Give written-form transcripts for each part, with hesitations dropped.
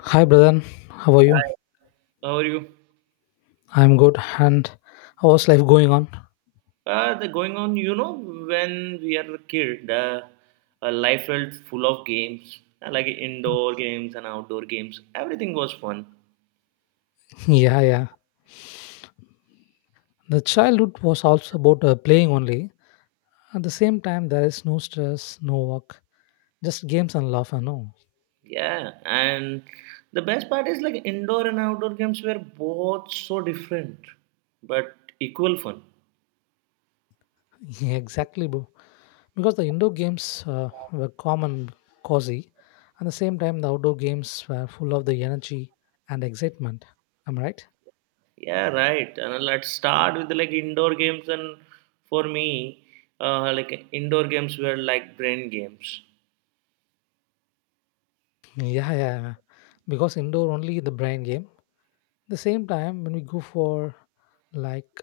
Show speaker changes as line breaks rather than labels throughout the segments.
Hi, brother. How are you?
How are you?
I'm good. And how's life going on?
The going on, when we are a kid, life felt full of games, like indoor games and outdoor games. Everything was fun.
Yeah, yeah. The childhood was also about playing only. At the same time, there is no stress, no work, just games and laughter. No,
Yeah, and the best part is like indoor and outdoor games were both so different, but equal fun.
yeah, exactly, bro. Because the indoor games were common, cozy. At the same time, the outdoor games were full of the energy and excitement. Am I right?
Yeah, right. And let's start with like indoor games. And for me, like indoor games were like brain games.
Yeah, yeah, yeah. Because indoor only the brain game. At the same time, when we go for like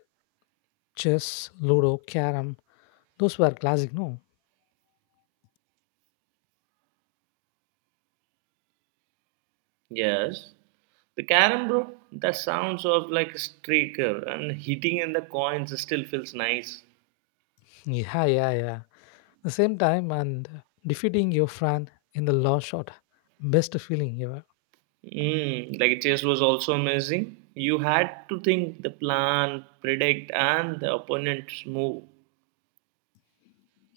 chess, ludo, carom. Those were classic, no?
Yes. The carom, bro, the sounds of like a streaker and hitting and the coins still feels nice.
Yeah, yeah, yeah. The same time and defeating your friend in the last shot. Best feeling ever.
Mm, like chess was also amazing. You had to think the plan, predict, and the opponent's move.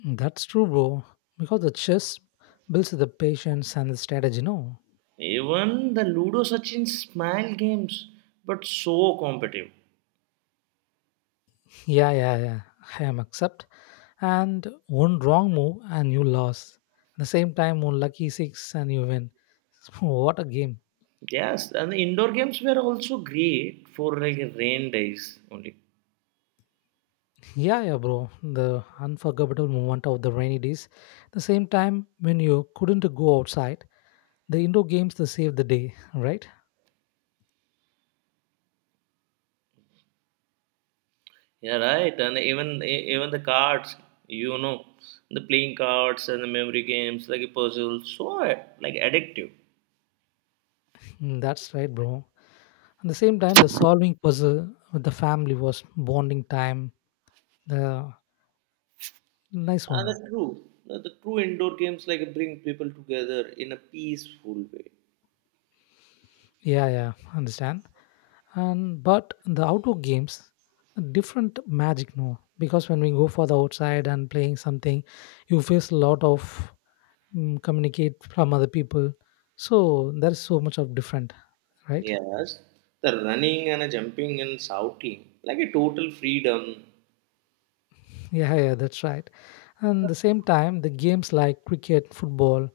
That's true, bro. Because the chess builds the patience and the strategy, no?
Even the Ludo Sachin smile games, but so competitive.
Yeah, yeah, yeah. I am accept. And one wrong move and you lost. At the same time, one lucky six and you win. What a game.
Yes, and the indoor games were also great for like rain days only.
Yeah, yeah, bro. The unforgettable moment of the rainy days. The same time when you couldn't go outside, the indoor games they saved the day, right?
Yeah, right. And even even the cards, you know, the playing cards and the memory games, like a puzzle, so like addictive.
Mm, that's right, bro. At the same time, the solving puzzle with the family was bonding time. The nice
And
one.
the true, the true indoor games like bring people together in a peaceful way.
Yeah, yeah, understand. And but the outdoor games, a different magic, no. Because when we go for the outside and playing something, you face a lot of communicate from other people, so there's so much of different, right.
Yes, the running and a jumping and shouting, like a total freedom.
Yeah, yeah, that's right, and the same time the games like cricket, football,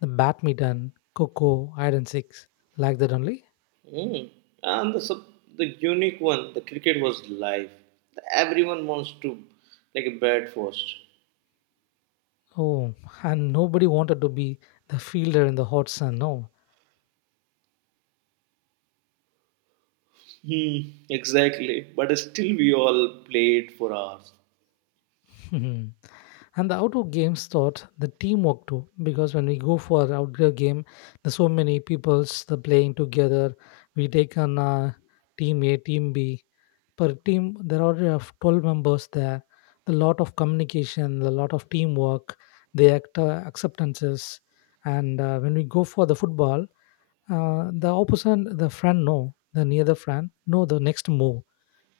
the badminton, coco, iron six, like that only.
Mm. And the unique one, the cricket was live. Everyone wants to like a bat first.
Oh, and nobody wanted to be the fielder in the hot sun, no.
Hmm, exactly. But still, we all played for hours.
And the outdoor games taught the teamwork too, because when we go for outdoor game there's so many people's the playing together. We take on team a, team b, per team there are 12 members there. A lot of communication, a lot of teamwork, the acceptances. And when we go for the football, the opposite the friend know, the near the friend know the next move,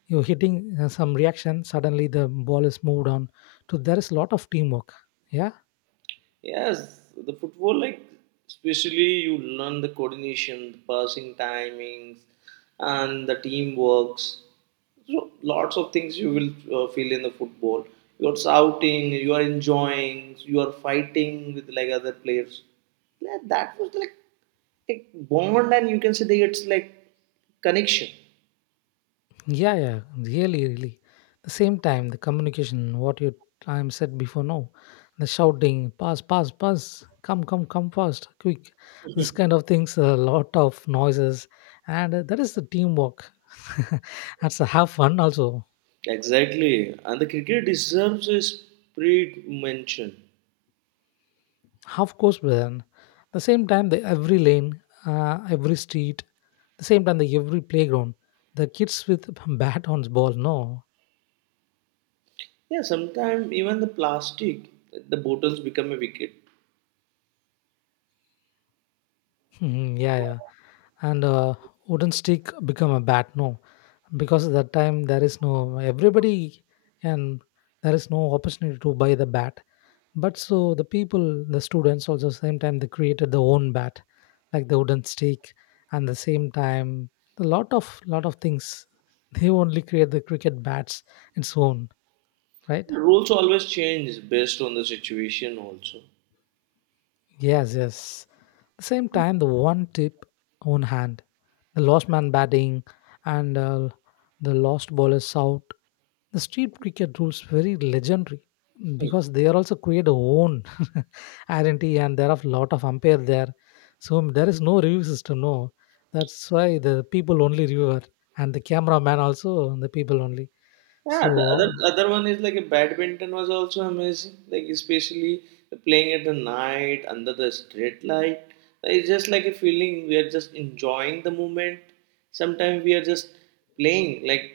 you're hitting some reaction, suddenly the ball is moved on. So there is a lot of teamwork, yeah.
Yes, the football, like, especially you learn the coordination, the passing timings, and the teamwork. So, lots of things you will feel in the football. You are shouting, you are enjoying, you are fighting with like other players. Yeah, that was like a bond, and you can say that it's like connection.
Yeah, yeah, really, really. The same time, the communication, what you time said before, no, the shouting, pass, pass, pass, come, come, come fast, quick. This kind of things, a lot of noises, and that is the teamwork. That's a have fun also.
Exactly, and the cricket deserves a separate mention.
Half course, then. The same time, the every lane, every street, the same time, the every playground, the kids with bat on ball, no.
Yeah, sometimes even the plastic, the bottles become a wicket.
Yeah, yeah. And wooden stick become a bat, no. Because at that time there is no everybody, and there is no opportunity to buy the bat, but so the people, the students also same time they created their own bat like the wooden stick. And the same time a lot of things they only create the cricket bats its own, right.
The rules always change based on the situation, also.
Yes, yes, the same time the one tip own hand, the lost man batting, and the lost ball is out. The street cricket rules very legendary, because they are also create a own identity and there are a lot of umpire there. So there is no review system, no. That's why the people only reviewer, and the cameraman also the people only.
Yeah,
So
the other one is like a badminton was also amazing. Like especially playing at the night under the street light. Like, it's just like a feeling we are just enjoying the moment. Sometimes we are just playing, like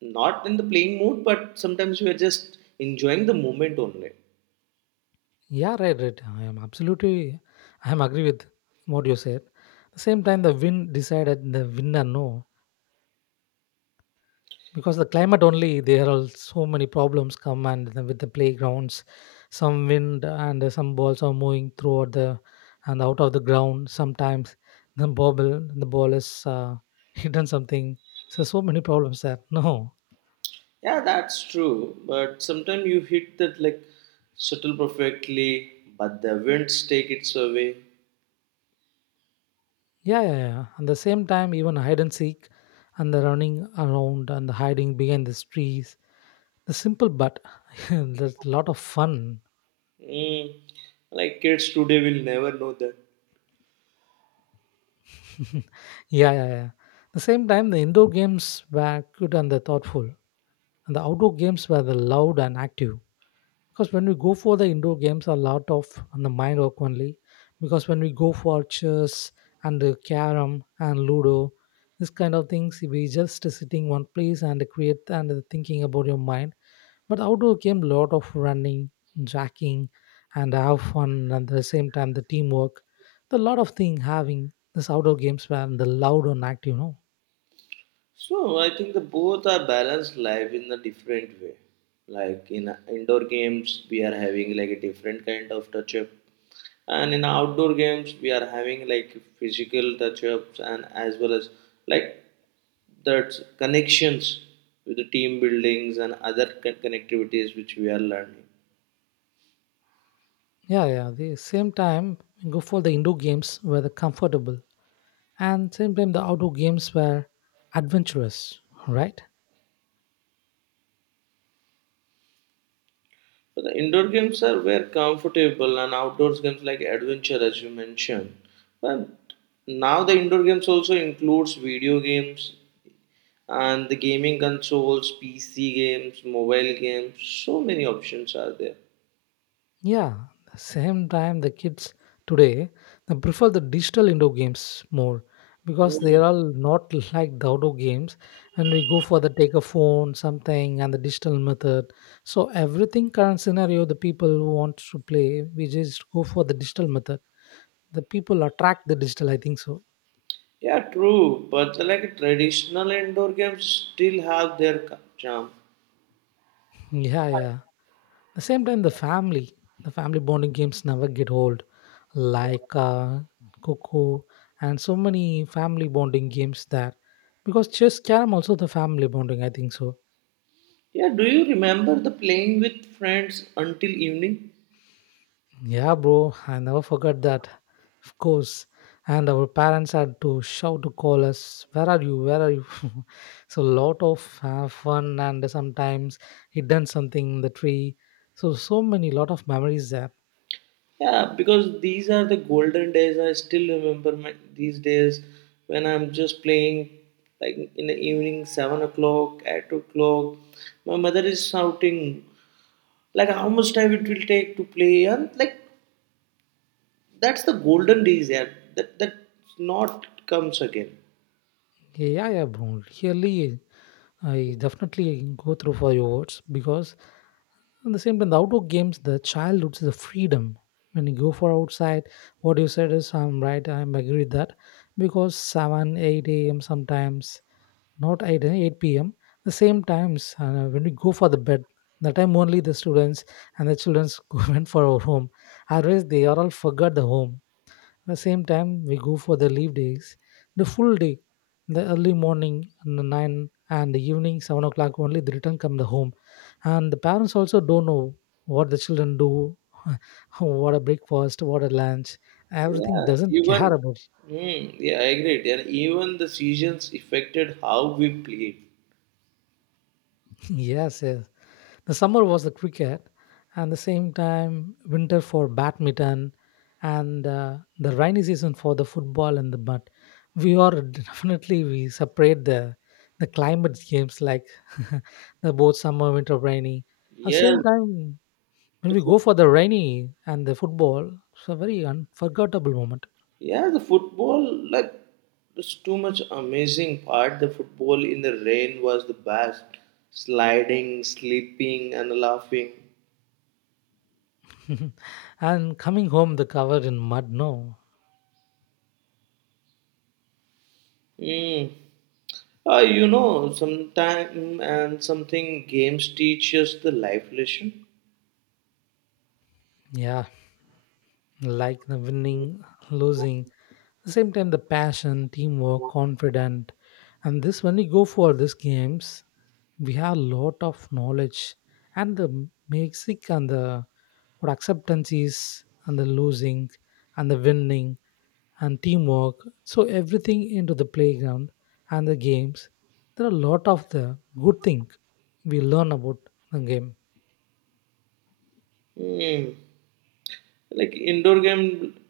not in the playing mood, but sometimes we are just enjoying the moment only.
yeah, right, right. I am absolutely I am agree with what you said. The same time the win decided the winner, no. Because the climate only there are so many problems come, and then with the playgrounds some wind and some balls are moving throughout the and out of the ground. Sometimes the bobble the ball is hidden something, so so many problems there, no.
Yeah, that's true. But sometimes you hit that like shuttle perfectly, but the winds take it away.
Yeah, yeah, yeah, and the same time even hide and seek and the running around and the hiding behind the trees, the simple but there's a lot of fun.
Mm, like kids today will never know that.
Yeah, yeah, yeah, the same time the indoor games were good and the thoughtful, and the outdoor games were the loud and active. Because when we go for the indoor games, a lot of on the mind work only, because when we go for chess and the carom and ludo, this kind of things we just sitting one place and create and thinking about your mind. But outdoor game, lot of running, jacking, and have fun, and at the same time the teamwork, the lot of thing having this outdoor games were the loud and active, you know.
So I think the both are balanced life in a different way. Like in indoor games, we are having like a different kind of touch up, and in outdoor games, we are having like physical touch ups and as well as like that connections with the team buildings and other connectivities which we are learning.
Yeah, yeah, the same time we go for the indoor games were the comfortable. And same time, the outdoor games were adventurous, right?
But the indoor games are were comfortable and outdoors games like adventure as you mentioned. But now the indoor games also includes video games and the gaming consoles, PC games, mobile games, so many options are there.
Yeah, same time, the kids today they prefer the digital indoor games more, because they
Mm.
are all not like the outdoor games. And we go for the take a phone, something, and the digital method. So everything current scenario, the people who want to play, we just go for the digital method. The people attract the digital. I think so.
Yeah, true. But like traditional indoor games still have their charm.
Yeah, yeah. The same time the family, the family bonding games never get old, like coco and so many family bonding games there, because chess, carom also the family bonding, I think so.
Yeah, do you remember the playing with friends until evening?
Yeah, bro, I never forgot that, of course. And our parents had to shout to call us, where are you, where are you. So lot of fun, and sometimes hidden something in the tree, so so many lot of memories there.
Yeah, because these are the golden days. I still remember my, these days when I'm just playing like in the evening, 7 o'clock, 8 o'clock. My mother is shouting, like how much time it will take to play, and like that's the golden days. Yeah, that not comes again.
Yeah, yeah, bro, really, I definitely go through for your words, because at the same time, the outdoor games, the childhood is the freedom. When you go for outside, what you said is I'm right. I'm agree with that, because seven, eight a.m. sometimes, not eight, eh, eight p.m. The same times when we go for the bed, the time only the students and the childrens go went for our home. Otherwise, they are all forgot the home. At the same time we go for the leave days, the full day, the early morning and the 9, and the evening 7 o'clock only the return come the home. And the parents also don't know what the children do. What a breakfast, what a lunch, everything
Yeah,
doesn't
even
care about.
yeah, I agree. Yeah, even the seasons affected how we played.
Yes, yes, the summer was the cricket, and the same time winter for badminton, and the rainy season for the football and the but we are definitely we separate the climate games like the both summer, winter, rainy. At the
Yeah,
same time, when we
the
go for the rainy and the football, it's a very unforgettable moment.
Yeah, the football, like, it's too much amazing part. The football in the rain was the best. Sliding, sleeping, and laughing.
And coming home, the covered in mud, no.
Mm. You know, sometime and something games teach us the life lesson.
Yeah, like the winning, losing. At the same time the passion, teamwork, confident, and this when we go for these games we have a lot of knowledge and the music and the what acceptance is, and the losing and the winning and teamwork. So everything into the playground and the games, there are a lot of the good thing we learn about the game.
Mm. Like indoor game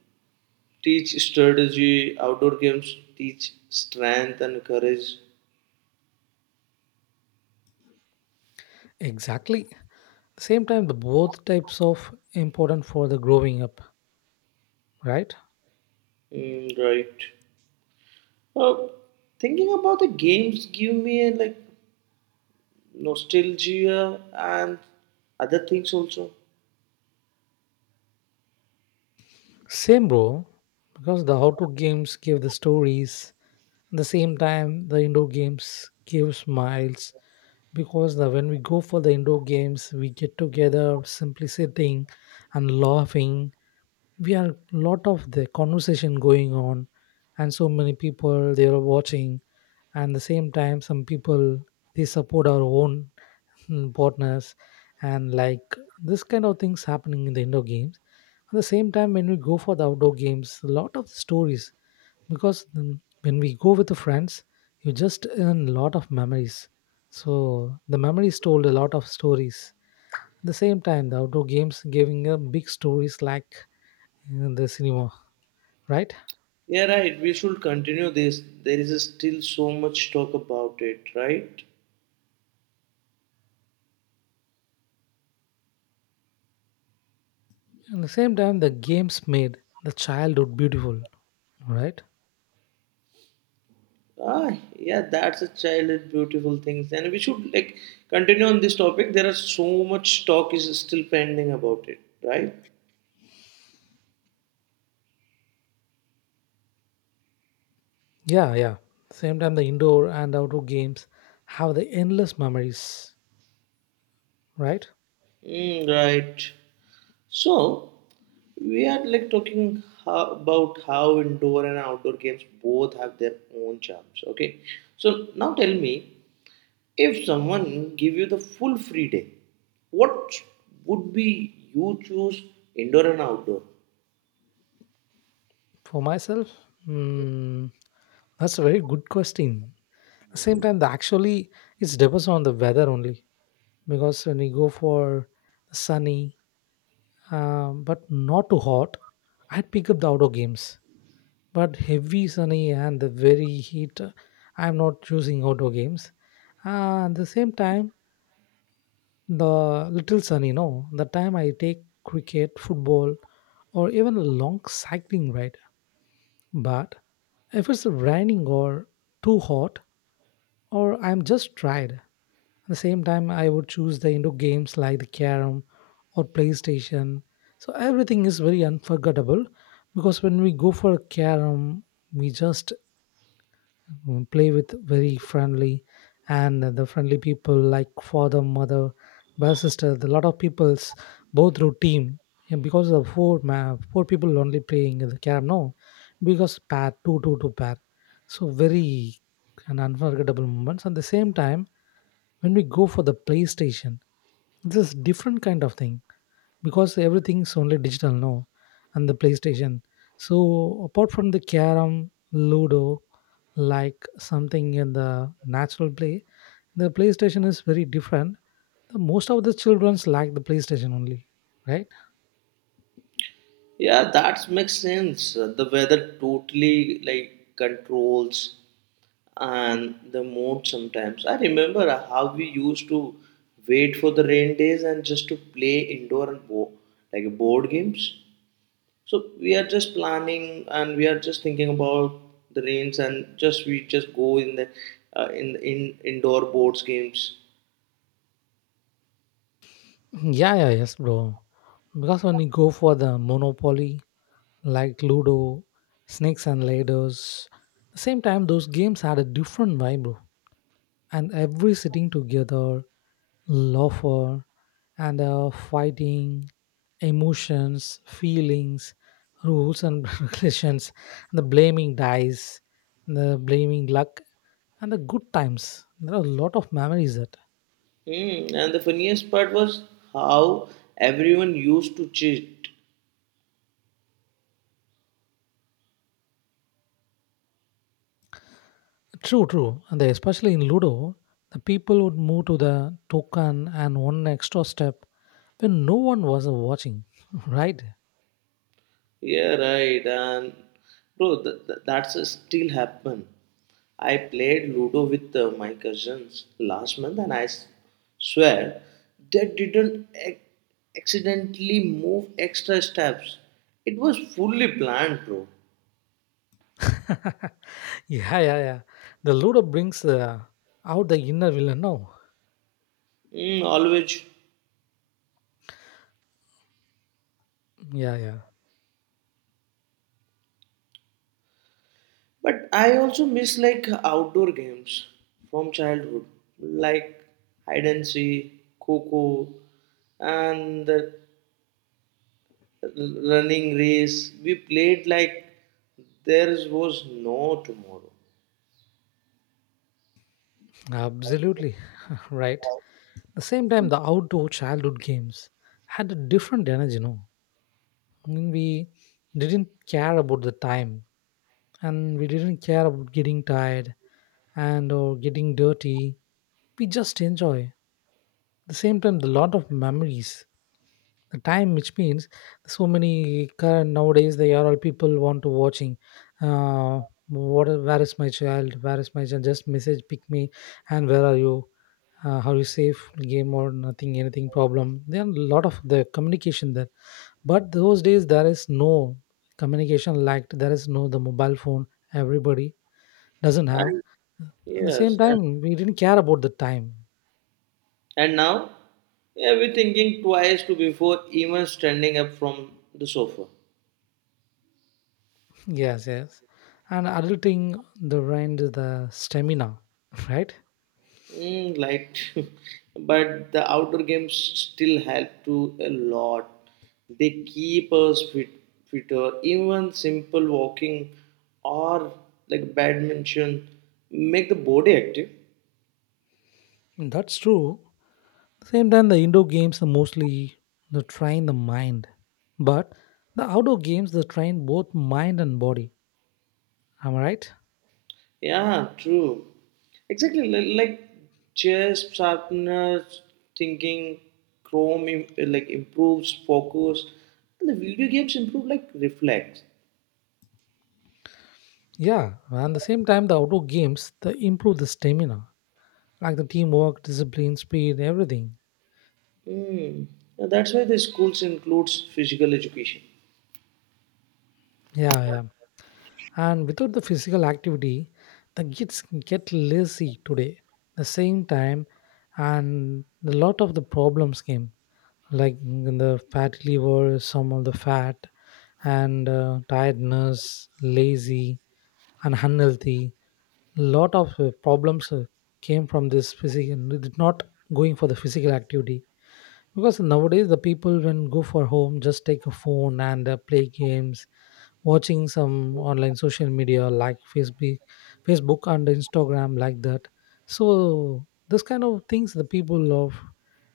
teach strategy, outdoor games teach strength and courage.
Exactly, same time the both types of important for the growing up, right.
Mm, right. Uh, Thinking about the games give me a like nostalgia and other things also.
Same, bro. Because the outdoor games give the stories. At the same time, the indoor games give smiles. Because the, when we go for the indoor games, we get together, simply sitting and laughing. We are lot of the conversation going on, and so many people they are watching. And the same time, some people they support our own partners, and like this kind of things happening in the indoor games. At the same time, when we go for the outdoor games, a lot of stories, because when we go with the friends, you just earn a lot of memories. So the memories told a lot of stories. At the same time, the outdoor games giving a big stories like in the cinema, right?
Yeah, right. We should continue this. There is still so much talk about it, right?
At the same time, the games made the childhood beautiful, right?
Ah, yeah, that's a childhood beautiful things, and we should like continue on this topic. There are so much talk is still pending about it, right?
Yeah, yeah. Same time, the indoor and outdoor games have the endless memories, right?
Mm, right. So we are like talking how, about how indoor and outdoor games both have their own charms. Okay. So now tell me, if someone give you the full free day, what would be you choose indoor and outdoor?
For myself, mm, that's a very good question. The same time, the actually it depends on the weather only, because when you go for sunny but not too hot, I'd pick up the outdoor games. But heavy sunny and the very heat, I'm not choosing outdoor games. And the same time, the little sunny, no, the time I take cricket, football, or even a long cycling ride. But if it's raining or too hot, or I'm just tired, at the same time, I would choose the indoor games like the carom or PlayStation. So everything is very unforgettable because when we go for a carom, we just play with very friendly and the friendly people like father, mother, brother, sister. The lot of people's both through team, yeah, because of four people only playing the carom, no? Because pair, two, two, two pair, so very and unforgettable moments. At the same time, when we go for the PlayStation, this is different kind of thing because everything's only digital now. And the PlayStation, so apart from the carom, ludo, like something in the natural play, the PlayStation is very different. The most of the childrens like the PlayStation only, right?
Yeah, that makes sense. The weather totally like controls and the mood sometimes. I remember how we used to wait for the rain days and just to play indoor and like board games. So we are just planning and we are just thinking about the rains and just we just go in the in indoor boards games.
Hmm, yeah, yeah, yes bro, because when you go for the monopoly, like ludo, snakes and ladders, the same time those games had a different vibe bro. And every sitting together, laughter, and fighting, emotions, feelings, rules, and relations, and the blaming dice, and the blaming luck, and the good times. There are a lot of memories that.
Hmm, and the funniest part was how everyone used to cheat.
True, true. Especially in Ludo, the people would move to the token and one extra step when no one was watching, right?
Yeah, right. And bro, that's a still happen. I played Ludo with my cousins last month, and I swear they didn't accidentally move extra steps. It was fully planned, bro.
Yeah, yeah, yeah. The Ludo brings out the inner villain, no?
Mm, always.
Yeah, yeah.
But I also miss like outdoor games from childhood, like hide and seek, coco, and the running race. We played like there was no tomorrow.
Absolutely right. The same time, the outdoor childhood games had a different energy. No, I mean, we didn't care about the time, and we didn't care about getting tired and or getting dirty. We just enjoy. The same time, the lot of memories. The time, which means so many current nowadays, they are all people want to watching. Uh, what? Where is my child? Where is my child? Just message, pick me, and where are you? Uh, how you safe game or nothing anything problem, there are a lot of the communication there. But those days there is no communication lacked, there is no the mobile phone, everybody doesn't have.
And
At the same
yes, and,
time, we didn't care about the time.
now, yeah, we're thinking twice to before even standing up from the sofa.
Yes, yes. And adulting, the brain is the stamina. Right.
Mm, like, but the outdoor games still help to a lot. They keep us fit, fitter. Even simple walking or like badminton make the body active.
That's true. Same time, the indoor games are mostly the train the mind, but the outdoor games they train both mind and body, am I right?
Yeah, true. Exactly. Like chess sharpeners, thinking, Chrome like improves focus, and the video games improve like reflex.
Yeah, and the same time, the outdoor games they improve the stamina, like the teamwork, discipline, speed, everything.
Mm. Now that's why the schools includes physical education.
Yeah, yeah. And without the physical activity, the kids get lazy today. The same time, and a lot of the problems came, like in the fat liver, some of the fat, and tiredness, lazy, and unhealthy. Lot of problems came from this physical, not going for the physical activity. Because nowadays the people when go for home just take a phone and play games, watching some online social media like Facebook, Facebook and Instagram like that. So this kind of things the people of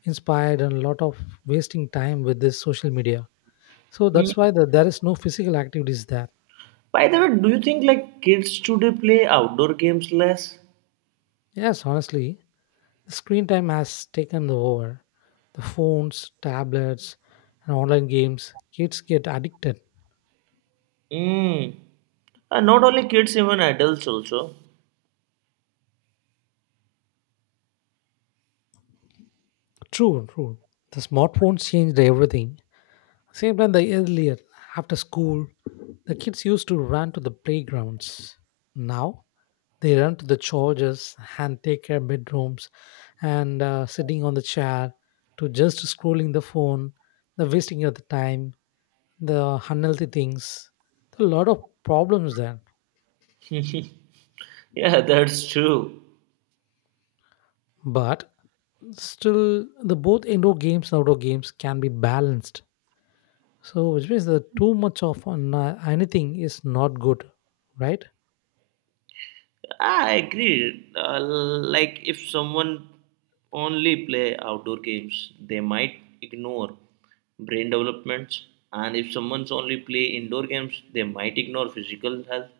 inspired and a lot of wasting time with this social media. So
Mm.
that's why the, there is no physical activities there.
By the way, do you think like kids today play outdoor games less?
Yes, honestly, the screen time has taken the over. The phones, tablets, and online games, kids get addicted.
Mm. Not only kids, even adults also.
True, true. The smartphones changed everything. Same time, the earlier, after school, the kids used to run to the playgrounds. Now, they run to the chargers and take care bedrooms and sitting on the chair to just scrolling the phone, the wasting of the time, the unhealthy things. A lot of problems there.
yeah, that's true.
But still, the both indoor games and outdoor games can be balanced. So, which means that too much of anything is not good, right?
I agree. Like if someone only play outdoor games, they might ignore brain developments, and if someone's only play indoor games, they might ignore physical health.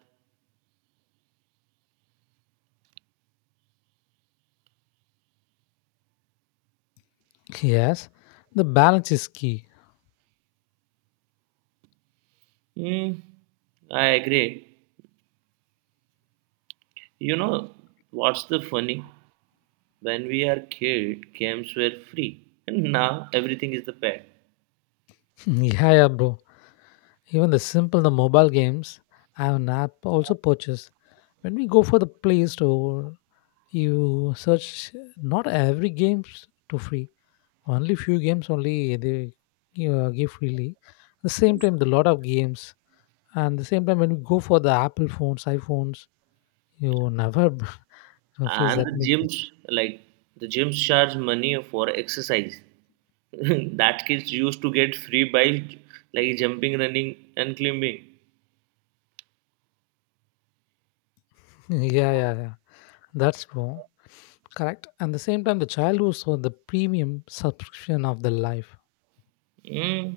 Yes, the balance is key.
Hmm. I agree. You know what's the funny? When we are kid camps were free and now everything is the paid.
Yeah, yeah, bro. Even the simple the mobile games, I have an app also purchased. When we go for the Play Store, you search not every games to free. Only few games only they give freely. The same time, the lot of games, and the same time when we go for the Apple phones, iPhones, you never face
And
that.
the gyms, like, the gyms charge money for exercise that kids used to get free by like jumping, running, and climbing.
Yeah, yeah, yeah. That's true. Correct. And the same time, the child who saw the premium subscription of the life.
Mm,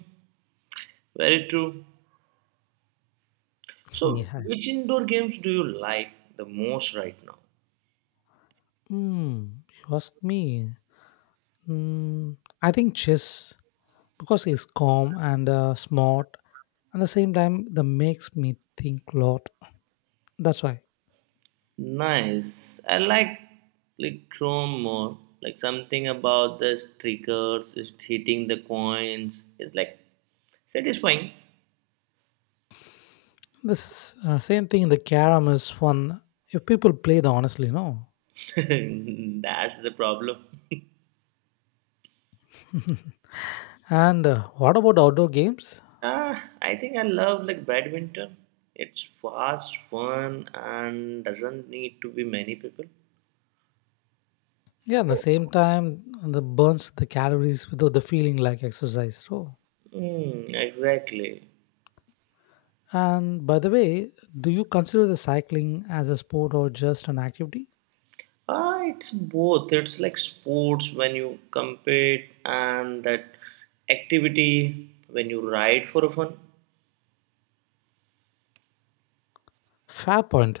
very true. So
Yeah.
which indoor games do you like the most right now?
Hmm. You ask me. Hmm. I think chess because he's calm and smart. At the same time, that makes me think a lot. That's why
Nice, I like chrome more, like something about the streakers is hitting the coins, it's like satisfying.
this same thing. The carom is fun if people play the honestly. No.
That's the problem.
And what about outdoor games?
Ah, I think I love like badminton. It's fast, fun, and doesn't need to be many people.
Yeah, at the same time, the burns the calories without the feeling like exercise. So,
Mm, exactly.
and by the way, do you consider the cycling as a sport or just an activity?
Ah, it's both. It's like sports when you compete and that activity when you ride for fun.
Fair point.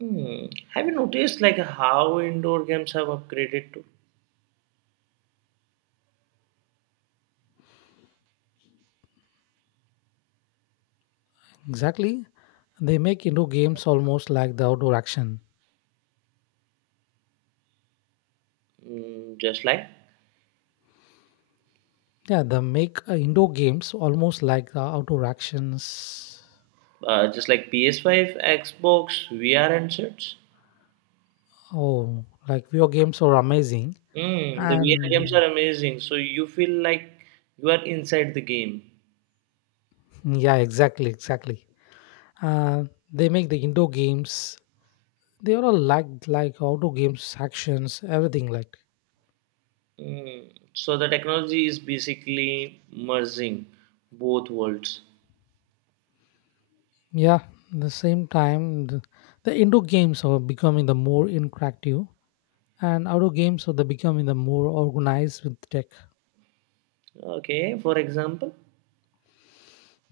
Hmm. Have you noticed like how indoor games have upgraded to?
Exactly. They make indoor games almost like the outdoor action.
Mm,
Yeah, they make indoor games almost like the outdoor actions.
just like PS5, Xbox, VR, and such.
Oh, like video games are amazing.
Mm, the VR
And
games are amazing. So you feel like you are inside the game.
Yeah, exactly, exactly. Uh, they make the indoor games they all lacked like auto games actions everything like
Mm. So the technology is basically merging both worlds.
yeah the same time the indoor games are becoming the more interactive and outdoor games are the becoming the more organized with tech.
Okay, for example.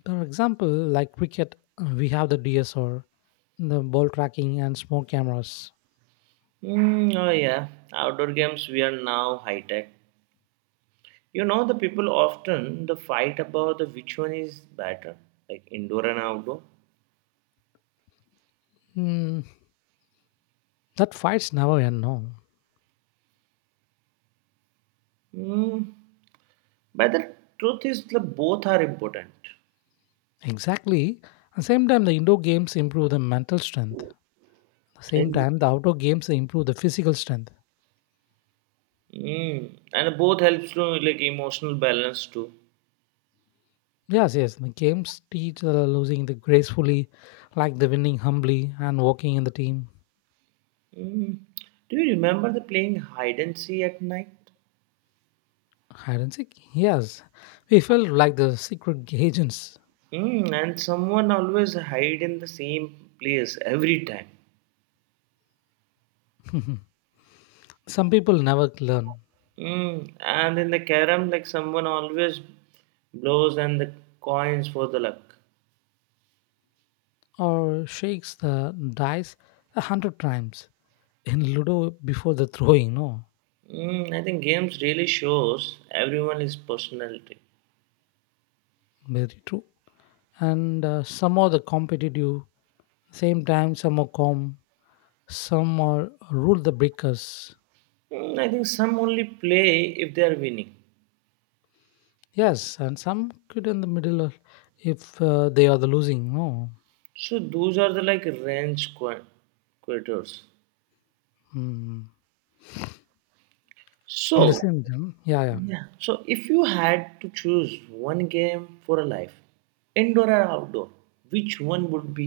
For example, like cricket, we have the DSR, the ball tracking and small cameras.
Mm, oh yeah, outdoor games we are now high tech. You know the people often the fight about the which one is better, like indoor and outdoor.
Hmm, that fights never end, no?
Mm, but the truth is the both are important.
Exactly, at the same time the indoor games improve the mental strength at the
Right?
same time the outdoor games improve the physical strength.
Mm, and both helps to like emotional balance too.
Yes, yes. The games teach losing the gracefully, like the winning humbly and walking in the team.
Mm. Do you remember the playing hide and seek at night?
I don't think. Yes, we felt like the secret agents.
Mm. And someone always hide in the same place every time.
Some people never learn.
Mm. And in the carom, like someone always blows and the coins for the luck.
Or shakes the dice 100 times in Ludo before the throwing. No,
Mm. I think games really shows everyone his personality.
very true. And some are the competitive, same time some are calm, some are rule the breakers.
Mm. I think some only play if they are winning.
Yes, and some quit in the middle of, if they are the losing. No,
So those are the like range quitters.
mm.
So
In the same gym. Yeah, yeah.
yeah. So if you had to choose one game for a life, indoor or outdoor, which one would be?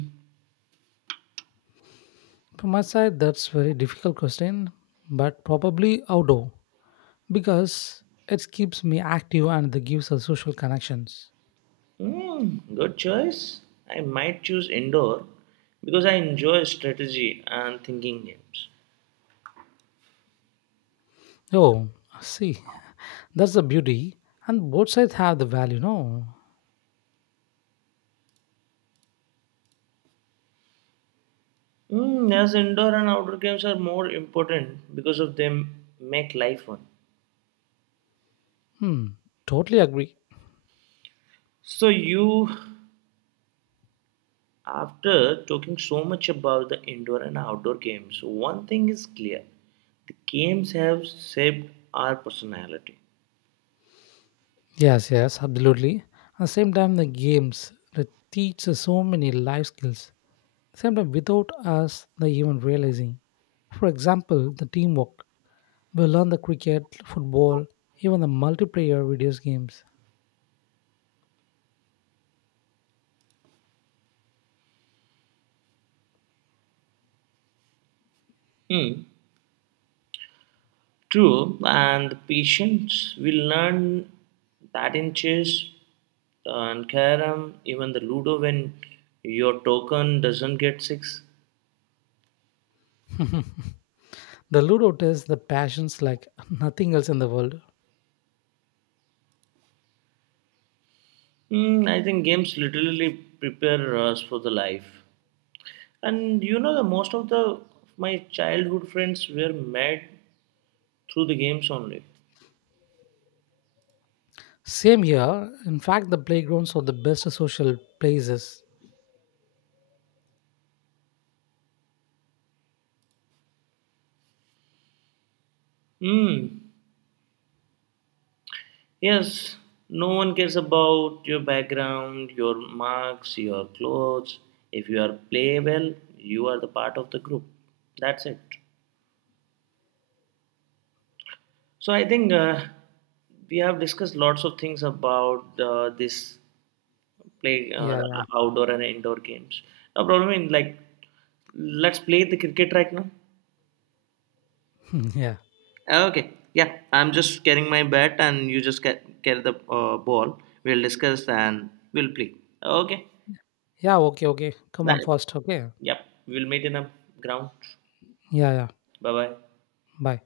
From my side, that's very difficult question, but probably outdoor because it keeps me active and it gives us social connections.
Hmm, good choice. I might choose indoor because I enjoy strategy and thinking games.
Oh, see, that's the beauty, and both sides have the value. No,
Hmm, yes, indoor and outdoor games are more important because of them make life fun.
hmm, totally agree.
So you, after talking so much about the indoor and outdoor games, one thing is clear: the games have shaped our personality.
Yes, yes, absolutely. At the same time, the games that teach us so many life skills sometimes without us the even realizing. For example, the teamwork. We learn the cricket, football, even the multiplayer video games.
Hmm. True, and the patients will learn that in chess and carom, even the ludo, when your token doesn't get six.
The Ludo tests the passions like nothing else in the world.
Mm, I think games literally prepare us for the life. And you know, the most of the my childhood friends were made through the games only.
Same here. In fact, the playgrounds are the best social places.
Hmm. Yes, no one cares about your background, your marks, your clothes. If you are play well, you are the part of the group. That's it. So I think we have discussed lots of things about this play
Yeah, yeah,
outdoor and indoor games. No problem in like let's play the cricket right now.
yeah,
Okay. Yeah, I'm just carrying my bat and you just carry the ball. We'll discuss and we'll play. Okay.
yeah. Okay, okay. Come on,
Bye.
first. Okay.
Yep, we'll meet in the ground.
Yeah, yeah.
Bye bye.
Bye.